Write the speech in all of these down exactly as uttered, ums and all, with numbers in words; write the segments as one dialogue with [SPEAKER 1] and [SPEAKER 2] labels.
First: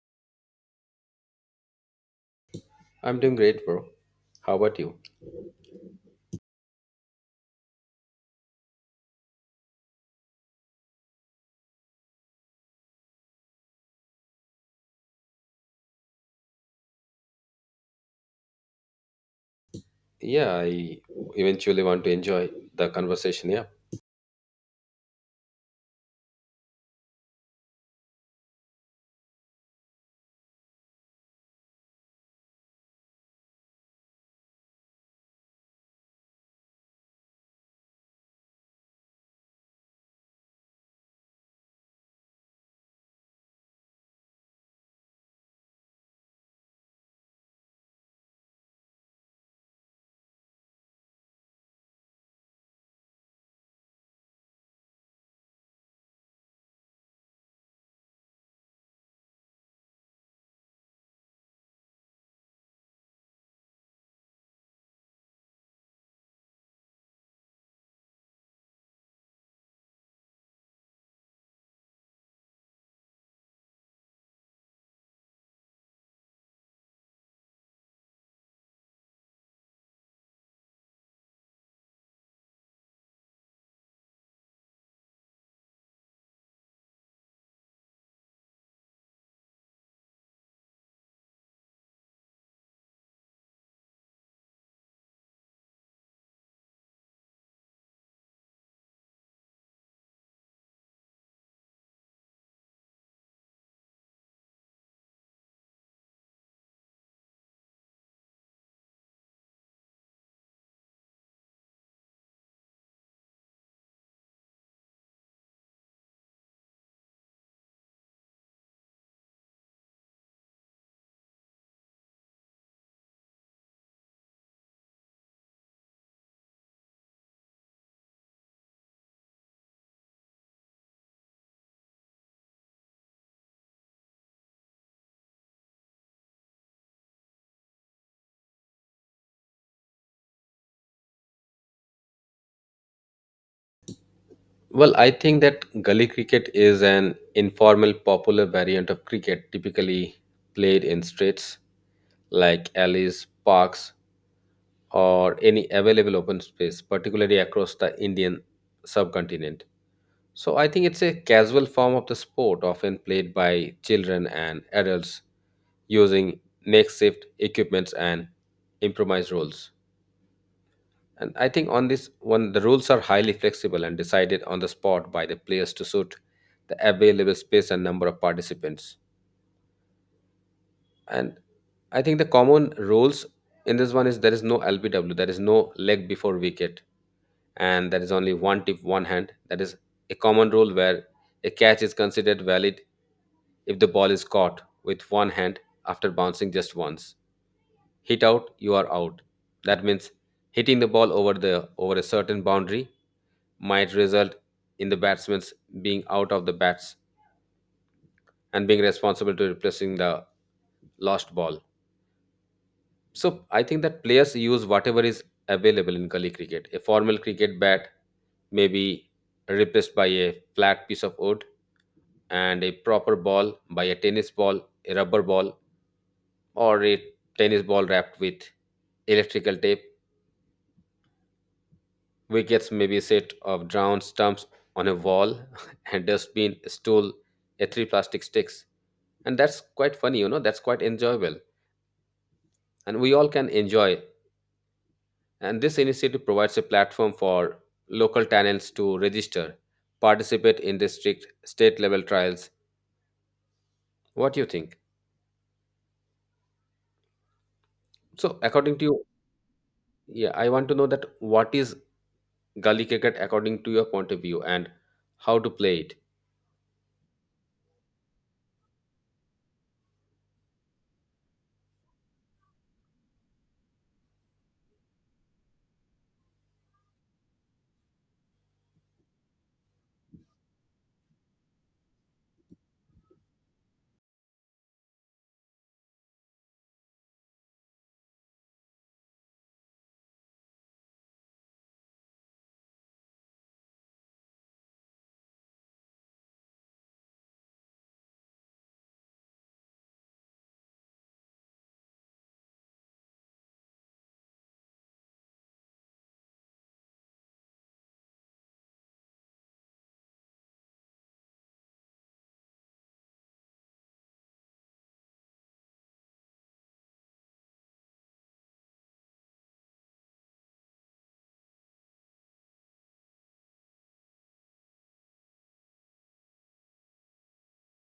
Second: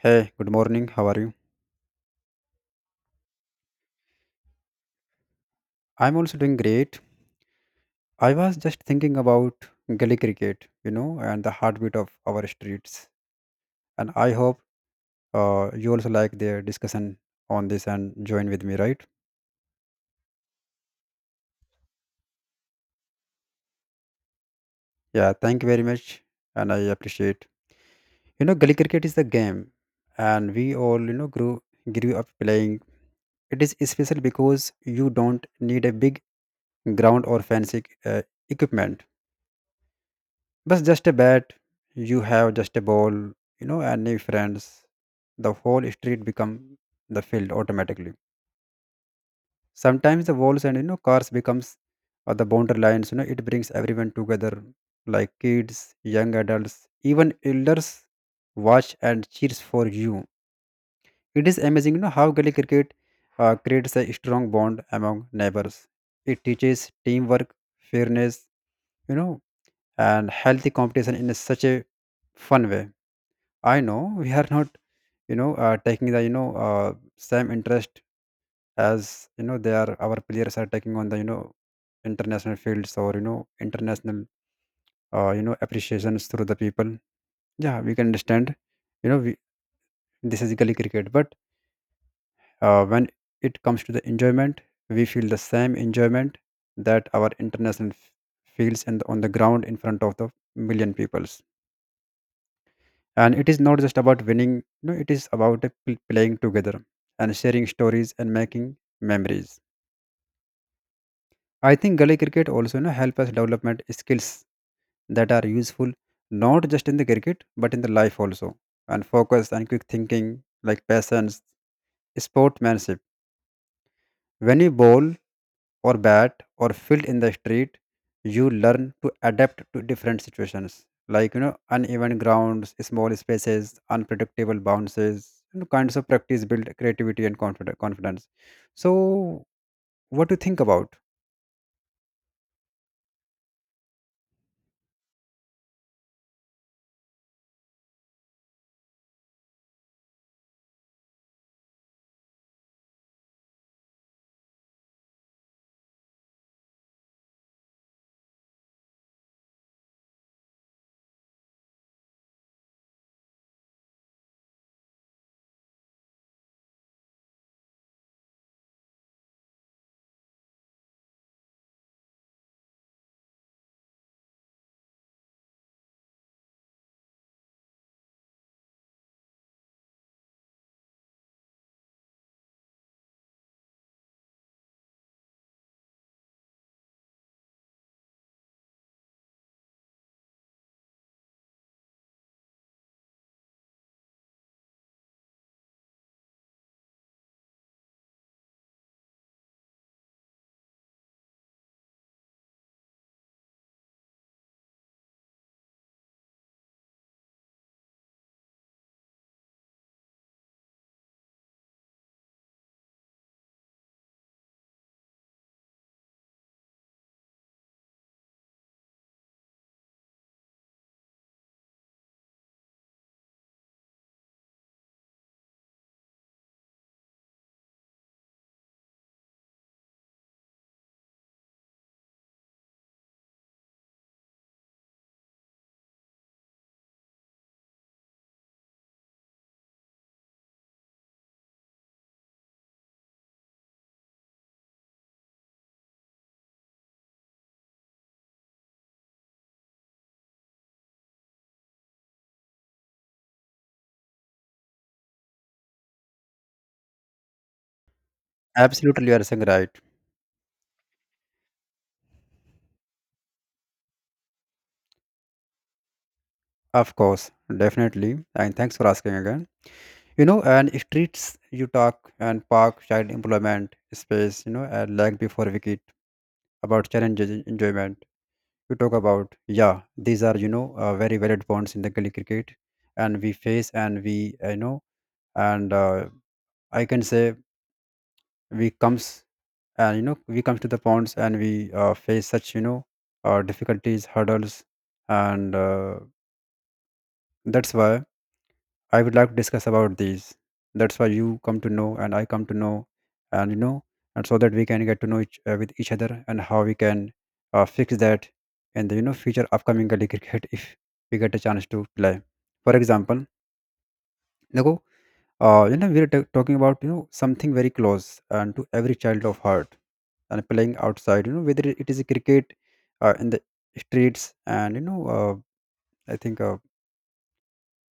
[SPEAKER 1] Hey, good morning. How are you?
[SPEAKER 2] I'm doing great, bro. How about you?
[SPEAKER 1] I'm also doing great. I was just thinking about gully cricket, you know, and the heartbeat of our streets. And I hope uh, you also like their discussion on this and join with me, right?
[SPEAKER 2] Yeah, I eventually want to enjoy the conversation. Yeah.
[SPEAKER 1] Yeah, thank you very much. And I appreciate. You know, gully cricket is the game, and we all, you know, grew grew up playing. It is special because you don't need a big ground or fancy uh, equipment. But just a bat, you have just a ball, you know, and new friends. The whole street become the field automatically. Sometimes the walls and you know cars becomes or the boundary lines. You know, it brings everyone together, like kids, young adults, even elders watch and cheers for you. It is amazing, you know, how gully cricket uh, creates a strong bond among neighbors. It teaches teamwork, fairness, you know, and healthy competition in such a fun way. I know we are not, you know, uh, taking the you know uh, same interest as you know they are our players are taking on the you know international fields or you know international uh, you know appreciations through the people. Yeah, we can understand. You know, we, this is gully cricket, but uh, when it comes to the enjoyment, we feel the same enjoyment that our international f- feels and on the ground in front of the million people. And it is not just about winning, you know it is about uh, pl- playing together and sharing stories and making memories. I think gully cricket also, you know, help us development skills that are useful not just in the cricket but in the life also, and focus and quick thinking, like patience, sportsmanship. When you bowl or bat or field in the street, you learn to adapt to different situations, like you know uneven grounds, small spaces, unpredictable bounces. You know, kinds of practice build creativity and confid- confidence. So, what do you think about?
[SPEAKER 2] Well, I think that gully cricket is an informal, popular variant of cricket, typically played in streets like alleys, parks, or any available open space, particularly across the Indian subcontinent. So I think it's a casual form of the sport, often played by children and adults using makeshift equipments and improvised rules. And I think on this one, the rules are highly flexible and decided on the spot by the players to suit the available space and number of participants. And I think the common roles in this one is there is no L B W, there is no leg before wicket, and there is only one tip, one hand. That is a common rule where a catch is considered valid if the ball is caught with one hand after bouncing just once. Hit out, you are out. That means hitting the ball over the over a certain boundary might result in the batsman's being out of the bats and being responsible to replacing the lost ball. So I think that players use whatever is available in gully cricket. A formal cricket bat may be replaced by a flat piece of wood, and a proper ball by a tennis ball, a rubber ball, or a tennis ball wrapped with electrical tape. Wickets may be a set of drowned stumps on a wall, and dustbin, a stool, a three plastic sticks, and that's quite funny. You know, that's quite enjoyable, and we all can enjoy. And this initiative provides a platform for local talents to register, participate in district, state level trials. What do you think? So, according to you,
[SPEAKER 1] Absolutely, you are saying right.
[SPEAKER 2] yeah, I want to know that what is gully cricket according to your point of view and how to play it.
[SPEAKER 1] Of course, definitely, and thanks for asking again. You know and streets you talk and park child employment space, you know and lag before wicket about challenges enjoyment you talk about, yeah, these are, you know uh, very valid points in the gully cricket. And we face, and we, uh, you know and uh, I can say, we comes, and you know we comes to the ponds, and we uh, face such, you know uh, difficulties, hurdles, and uh, that's why I would like to discuss about these. That's why you come to know and I come to know, and you know, and so that we can get to know each uh, with each other and how we can uh, fix that in the you know future upcoming Gully cricket if we get a chance to play. For example, Nago, uh, you know, we're t- talking about you know something very close and to every child of heart and playing outside. You know, whether it is a cricket uh, in the streets, and you know, uh, I think. Uh,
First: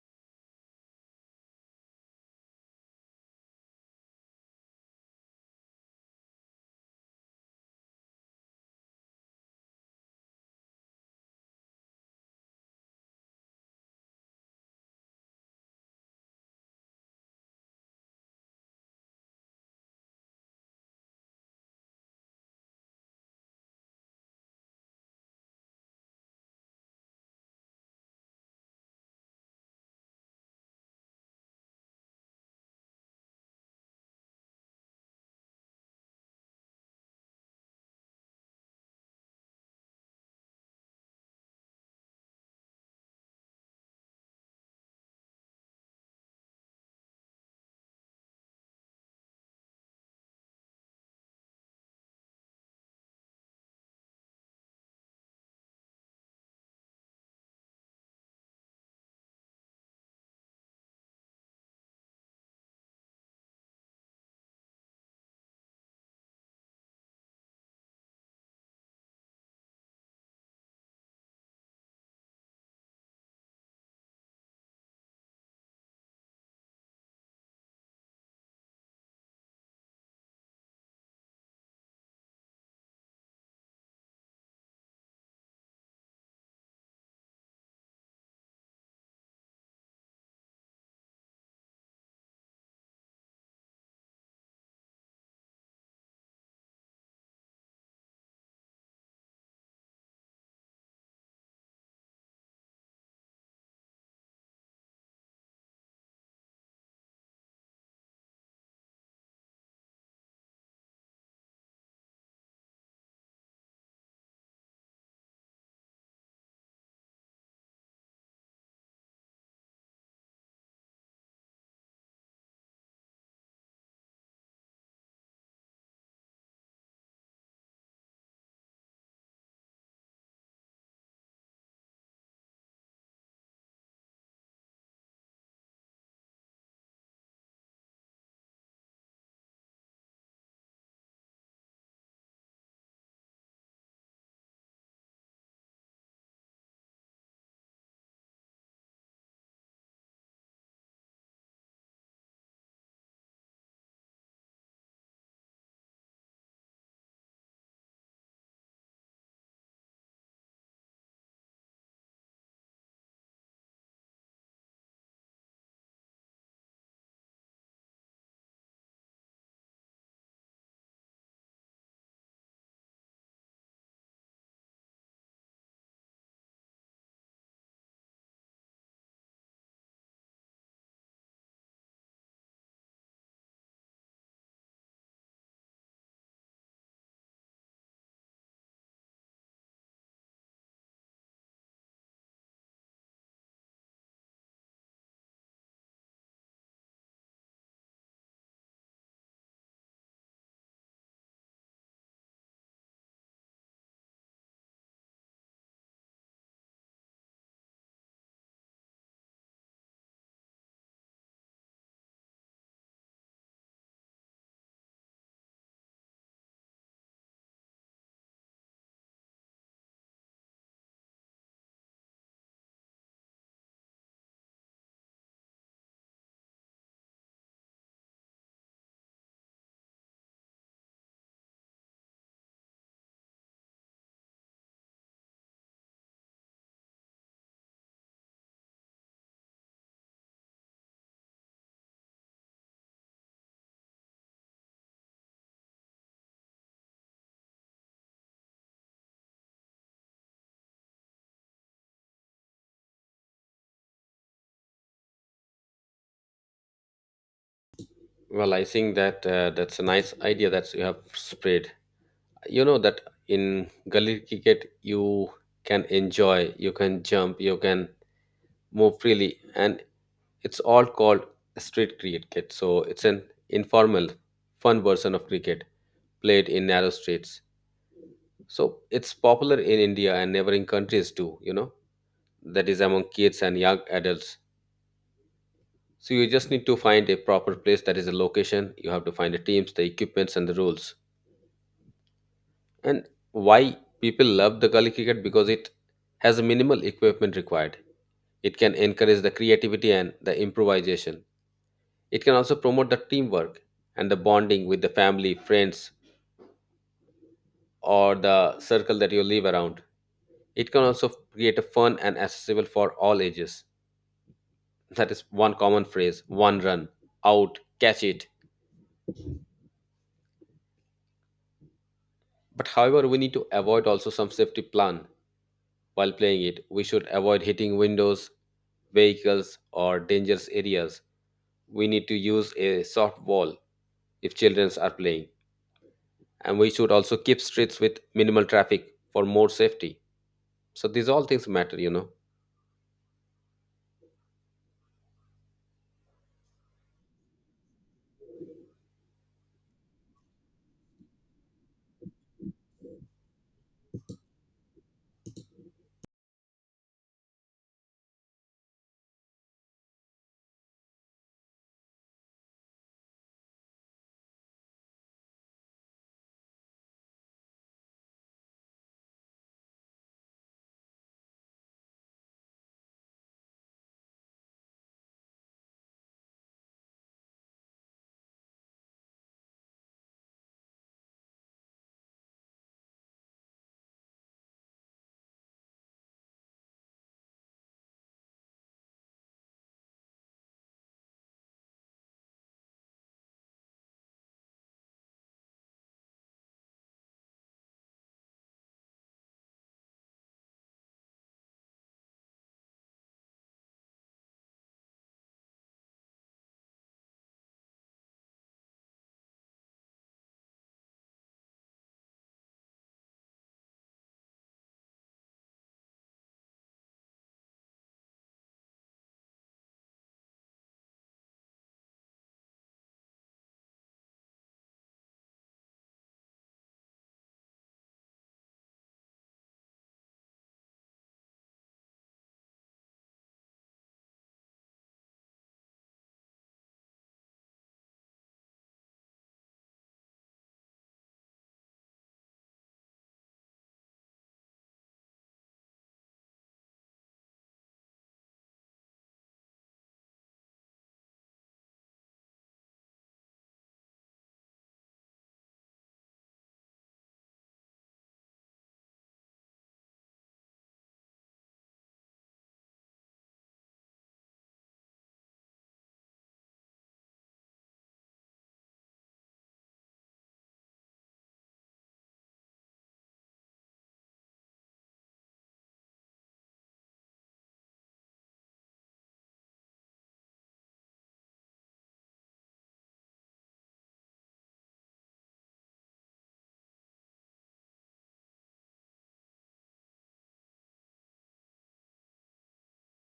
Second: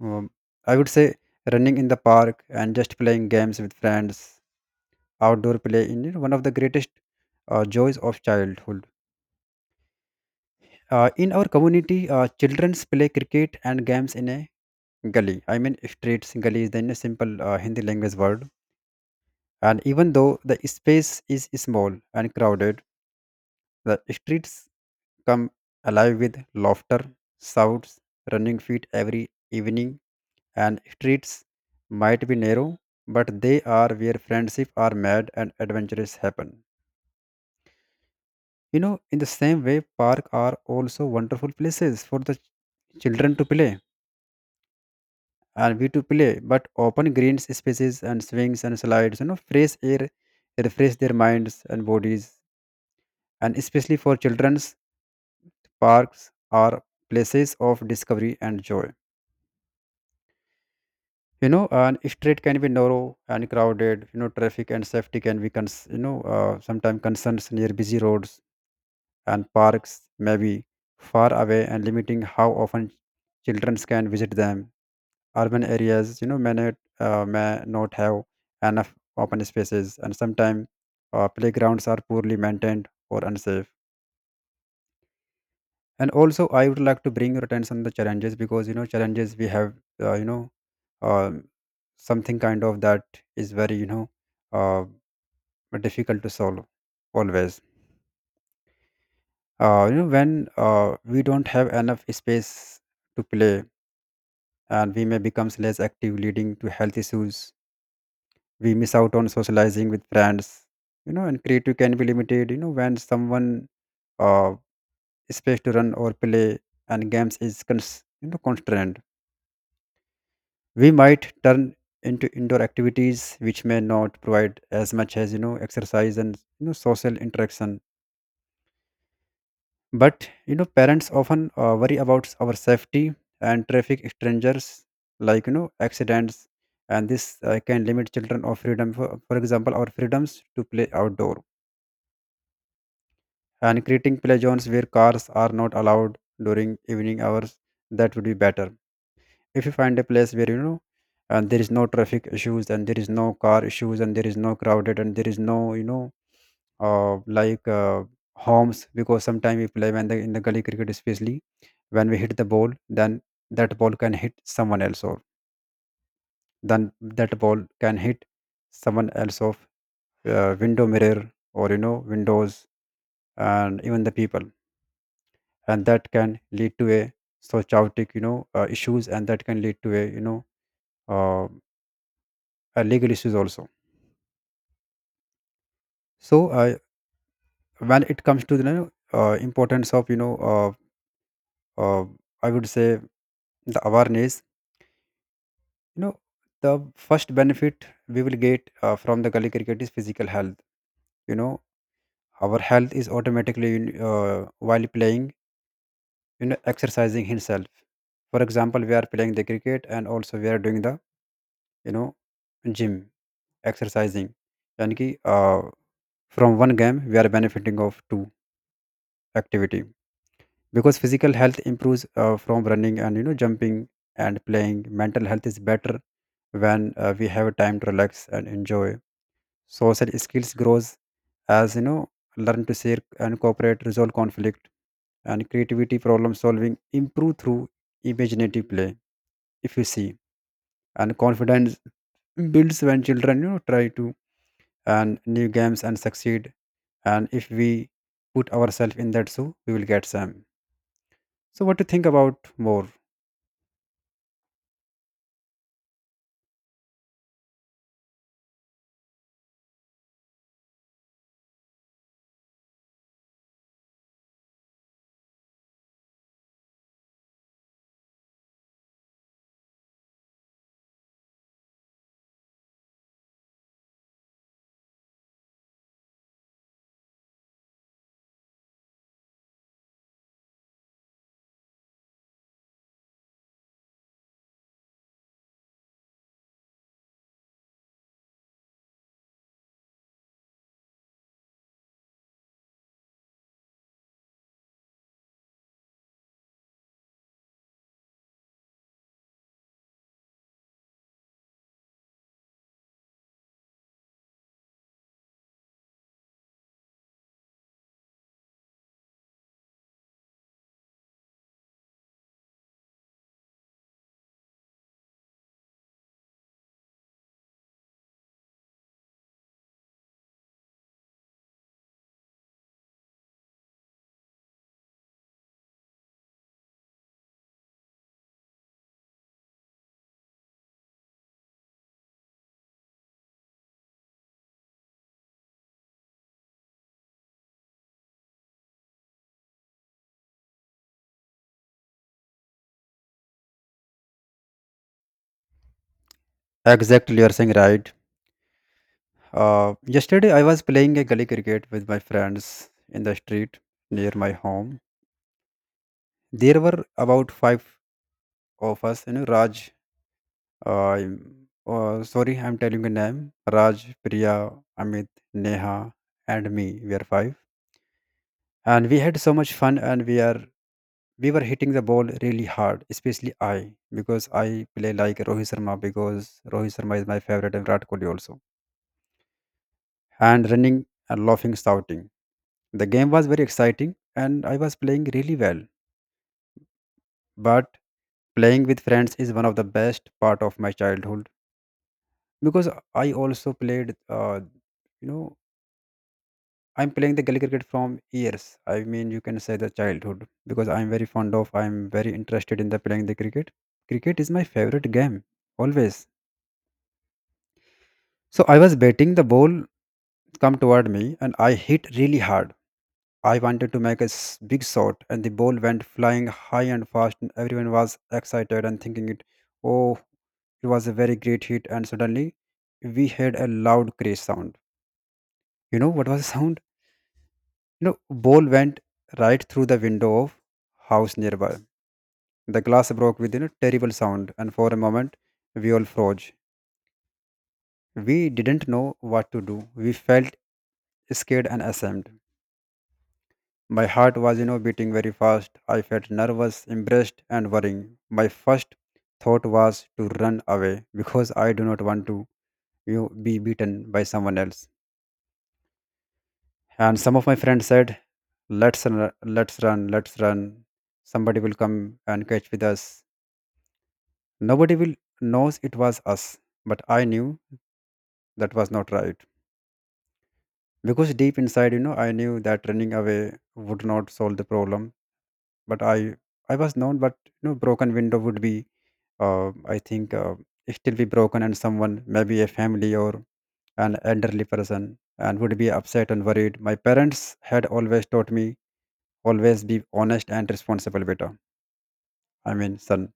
[SPEAKER 1] Um, I would say running in the park and just playing games with friends. Outdoor play in, you know, one of the greatest uh, joys of childhood. Uh, in our community, uh, children play cricket and games in a gully. I mean, streets gully is then a simple uh, Hindi language word. And even though the space is small and crowded, the streets come alive with laughter, shouts, running feet every evening. And streets might be narrow, but they are where friendship are made and adventures happen. You know, in the same way, park are also wonderful places for the ch- children to play and we to play. But open green spaces and swings and slides, you know, fresh air refresh their minds and bodies. And especially for children's, parks are places of discovery and joy. You know and street can be narrow and crowded. You know traffic and safety can be cons- you know uh, sometimes concerns near busy roads, and parks may be far away and limiting how often children can visit them. Urban areas, you know may not, uh, may not have enough open spaces, and sometimes uh, playgrounds are poorly maintained or unsafe. And also, I would like to bring your attention the challenges, because, you know challenges we have, uh, you know um, something kind of that is very, you know uh, difficult to solve always. Uh, you know when uh, we don't have enough space to play, and we may become less active, leading to health issues. We miss out on socializing with friends, you know and creative can be limited, you know when someone, uh, space to run or play and games is cons- you know constrained, we might turn into indoor activities, which may not provide as much as, you know exercise and, you know social interaction. But, you know parents often uh, worry about our safety and traffic, strangers, like, you know accidents, and this uh, can limit children of freedom. For, for example, our freedoms to play outdoor, and creating play zones where cars are not allowed during evening hours, that would be better if you find a place where, you know and there is no traffic issues, and there is no car issues, and there is no crowded, and there is no, you know uh, like uh, homes, because sometimes we play when the in the gully cricket, especially when we hit the ball, then that ball can hit someone else, or then that ball can hit someone else of uh, window mirror, or you know windows, and even the people, and that can lead to a so chaotic, you know uh, issues, and that can lead to a, you know uh, uh, legal issues also. So uh, when it comes to the, you know, uh, importance of, you know, uh, uh, I would say, the awareness. You know, the first benefit we will get uh, from the gully cricket is physical health. You know, our health is automatically uh, while playing. You know, exercising himself. For example, we are playing the cricket, and also we are doing the, you know, gym exercising. Yani ki, uh, from one game we are benefiting of two activity, because physical health improves uh, from running and, you know jumping and playing. Mental health is better when, uh, we have time to relax and enjoy. Social skills grows, as, you know learn to share and cooperate, resolve conflict, and creativity problem solving improve through imaginative play, if you see. And confidence builds when children, you know try to and new games and succeed. And if we put ourselves in that shoe, we will get some. So what do you think about more?
[SPEAKER 2] Well, I think that uh, that's a nice idea that you have spread. You know that in gully cricket you can enjoy, you can jump, you can move freely, and it's all called street cricket. So it's an informal, fun version of cricket played in narrow streets. So it's popular in India and neighboring countries too, you know, that is among kids and young adults. So you just need to find a proper place that is a location. You have to find the teams, the equipments, and the rules. And why people love the gully cricket because it has a minimal equipment required. It can encourage the creativity and the improvisation. It can also promote the teamwork and the bonding with the family, friends, or the circle that you live around. It can also create a fun and accessible for all ages. That is one common phrase: one run, out, catch it. But however, we need to avoid also some safety plan while playing it. We should avoid hitting windows, vehicles, or dangerous areas. We need to use a soft wall if children are playing. And we should also keep streets with minimal traffic for more safety. So these all things matter, you know.
[SPEAKER 1] Exactly, you're saying right. Uh, yesterday, I was playing a gully cricket with my friends in the street near my home. There were about five of us, you know, Raj, uh, uh, sorry, I'm telling your name. Raj, Priya, Amit, Neha, and me. We are five. And we had so much fun, and we are we were hitting the ball really hard, especially I, because I play like Rohit Sharma, because Rohit Sharma is my favorite and Virat Kohli also, and running and laughing, shouting. The game was very exciting and I was playing really well. But playing with friends is one of the best part of my childhood, because I also played, uh, you know, I'm playing the Gully cricket from years. I mean, you can say the childhood because I'm very fond of, I'm very interested in the playing the cricket. Cricket is my favorite game always. So I was batting the ball come toward me, and I hit really hard. I wanted to make a s- big shot, and the ball went flying high and fast, and everyone was excited and thinking it, oh, it was a very great hit. And suddenly, we heard a loud crash sound. You know what was the sound? You know, ball went right through the window of house nearby. The glass broke with, you know terrible sound, and for a moment, we all froze. We didn't know what to do. We felt scared and ashamed. My heart was, you know, beating very fast. I felt nervous, embarrassed, and worrying. My first thought was to run away because I do not want to, you know, be beaten by someone else. And some of my friends said, "Let's run, let's run, let's run. Somebody will come and catch with us." Nobody will knows it was us, but I knew that was not right because deep inside, you know, I knew that running away would not solve the problem, but i i was known, but you know broken window would be uh, i think uh, still be broken and someone, maybe a family or an elderly person, and would be upset and worried. My parents had always taught me always be honest and responsible, beta I mean son.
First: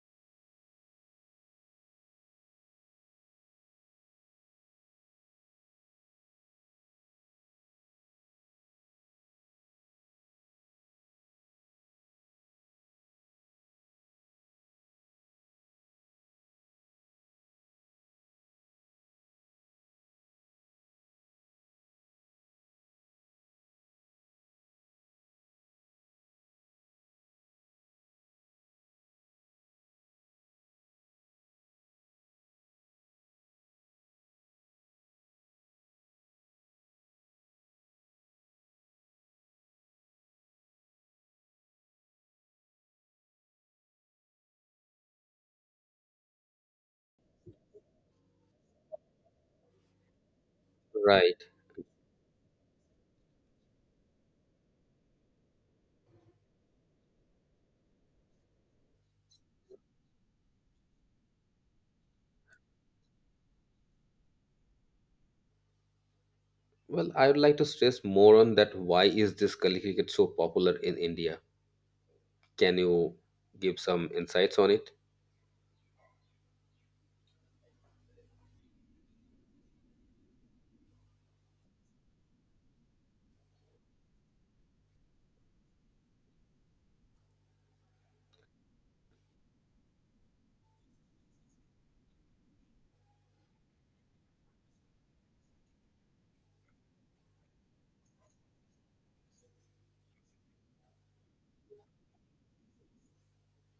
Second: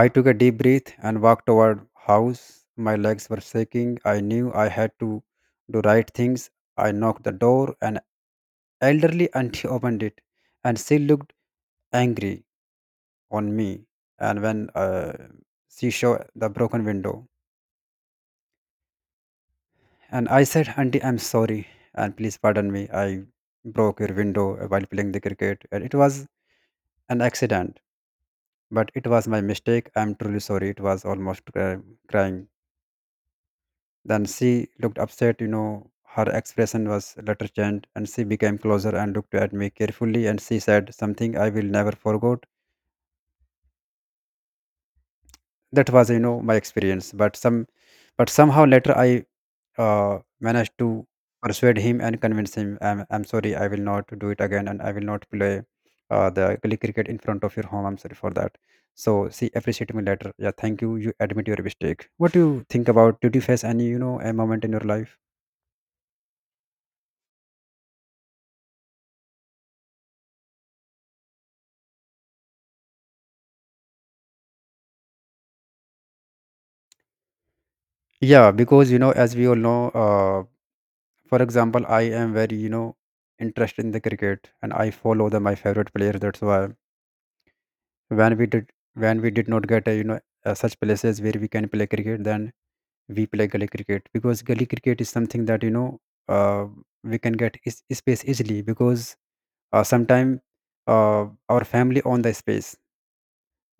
[SPEAKER 1] I took a deep breath and walked toward house. My legs were shaking. I knew I had to do right things. I knocked the door and elderly auntie opened it, and she looked angry on me. And when uh, she showed the broken window, and I said, "Auntie, I'm sorry, and please pardon me. I broke your window while playing the cricket, and it was an accident, but it was my mistake. I'm truly sorry." It was almost cry- crying. Then she looked upset, you know her expression was later changed, and she became closer and looked at me carefully, and she said something I will never forget. That was, you know my experience. But some but somehow later I uh, managed to
[SPEAKER 2] Right.
[SPEAKER 1] persuade him and convince him, I'm, I'm sorry, I will not do it again, and I will not play uh, the gully cricket in front of your home. I'm sorry for that. So see, appreciate me later. Yeah, thank you. You admit your mistake. What do you think about? Did you face any, you know, a moment in your life?
[SPEAKER 2] Well, I would like to stress more on that. Why is this Kali cricket so popular in India? Can you give some insights on it?
[SPEAKER 1] Yeah, because you know, as we all know, uh, for example, I am very, you know, interested in the cricket, and I follow the my favorite player. That's why when we did when we did not get a, you know uh, such places where we can play cricket, then we play gully cricket, because gully cricket is something that you know uh, we can get is, space easily, because uh, sometime uh, our family own the space.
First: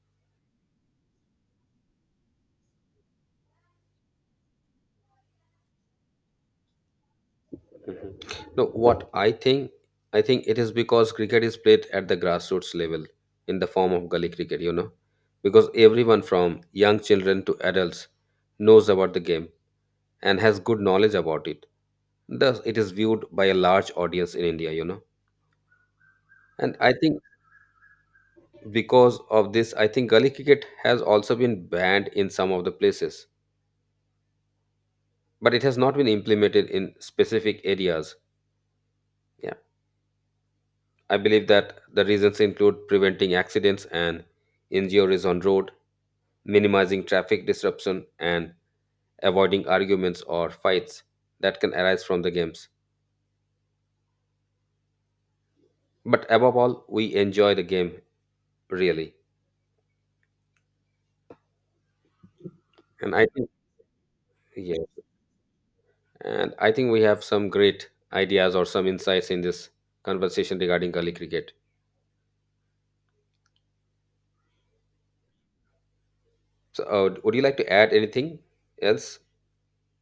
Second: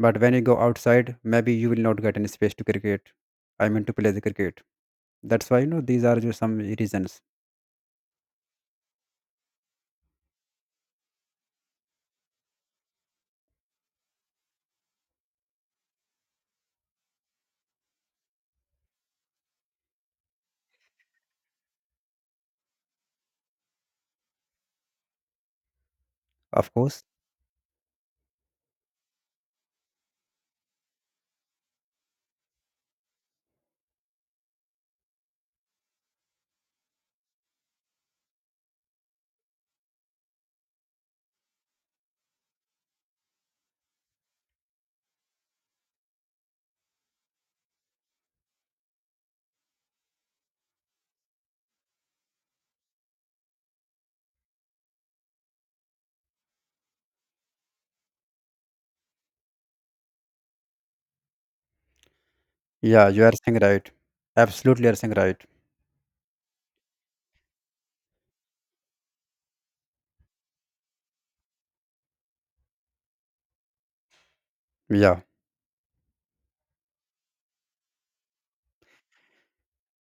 [SPEAKER 1] But when you go outside, maybe you will not get any space to cricket I mean to play the cricket. That's why, you know, these are just some reasons.
[SPEAKER 2] No, what I think, I think it is because cricket is played at the grassroots level in the form of gully cricket, you know, because everyone from young children to adults knows about the game and has good knowledge about it. Thus, it is viewed by a large audience in India, you know.
[SPEAKER 1] Of
[SPEAKER 2] And I
[SPEAKER 1] course.
[SPEAKER 2] think because of this, i think gully cricket has also been banned in some of the places, but it has not been implemented in specific areas. Yeah, I believe that the reasons include preventing accidents and injuries on road, minimizing traffic disruption, and avoiding arguments or fights that can arise from the games. But above all, we enjoy the game, really.
[SPEAKER 1] Yeah,
[SPEAKER 2] And
[SPEAKER 1] you
[SPEAKER 2] I
[SPEAKER 1] are
[SPEAKER 2] think,
[SPEAKER 1] saying right.
[SPEAKER 2] yeah,
[SPEAKER 1] Absolutely, you are saying right.
[SPEAKER 2] and I think we have some great ideas or some insights in this conversation regarding gully cricket.
[SPEAKER 1] Yeah.
[SPEAKER 2] So, uh, would you like to add anything else?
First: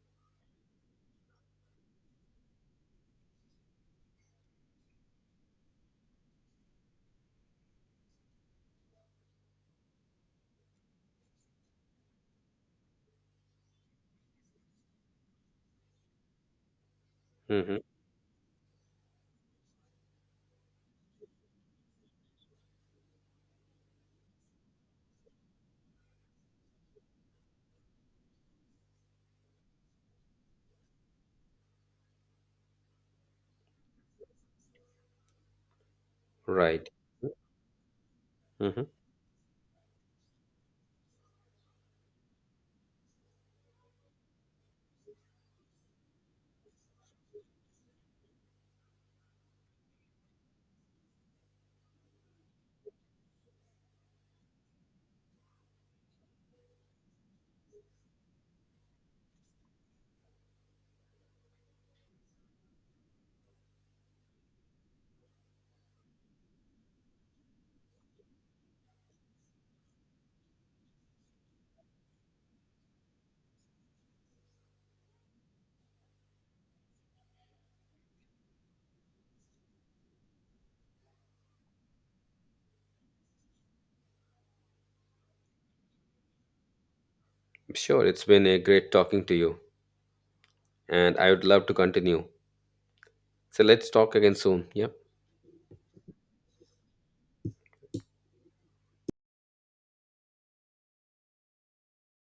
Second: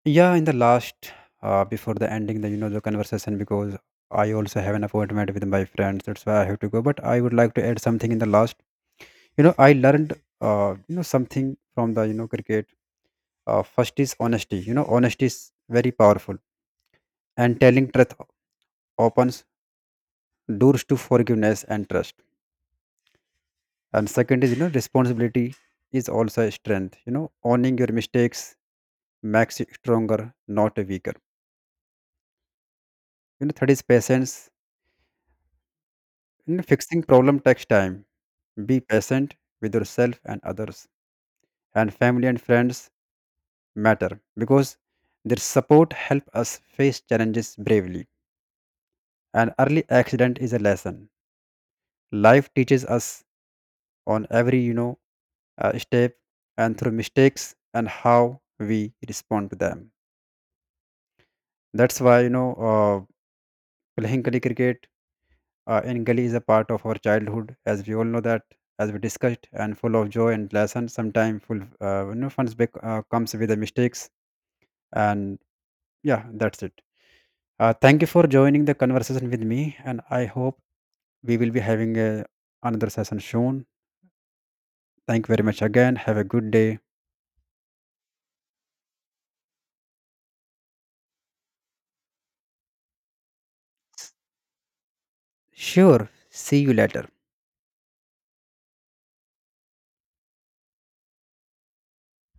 [SPEAKER 1] Yeah, in the last, uh, before the ending, the, you know, the conversation, because I also have an appointment with my friends. That's why I have to go. But I would like to add something in the last. You know, I learned, uh, you know, something from the you know cricket. Uh, first is honesty. You know, honesty is very powerful, and
[SPEAKER 2] Hmm.
[SPEAKER 1] telling truth opens doors to forgiveness and trust. And second is, you know, responsibility is also a strength. You know, owning your mistakes makes you stronger, not weaker. You know, third is patience. And
[SPEAKER 2] Right.
[SPEAKER 1] fixing problem takes time. Be
[SPEAKER 2] Hmm.
[SPEAKER 1] patient with yourself and others. And family and friends matter because their support help us face challenges bravely. An early accident is a lesson. Life teaches us on every, you know uh, step, and through mistakes and how we respond to them. That's why, you know uh, playing gully cricket Uh, and gully is a part of our childhood, as we all know that, as we discussed, and full of joy and lessons. Sometimes full, uh, you know, fun bec- uh, comes with the mistakes, and yeah, that's it. Uh, thank you for joining the conversation with me, and I hope we will be having a, another session soon. Thank you very much again. Have a good day.
[SPEAKER 2] Sure. It's been a great talking to you, and I would love to continue. So let's talk again soon. Yeah.
[SPEAKER 1] Sure. See you later.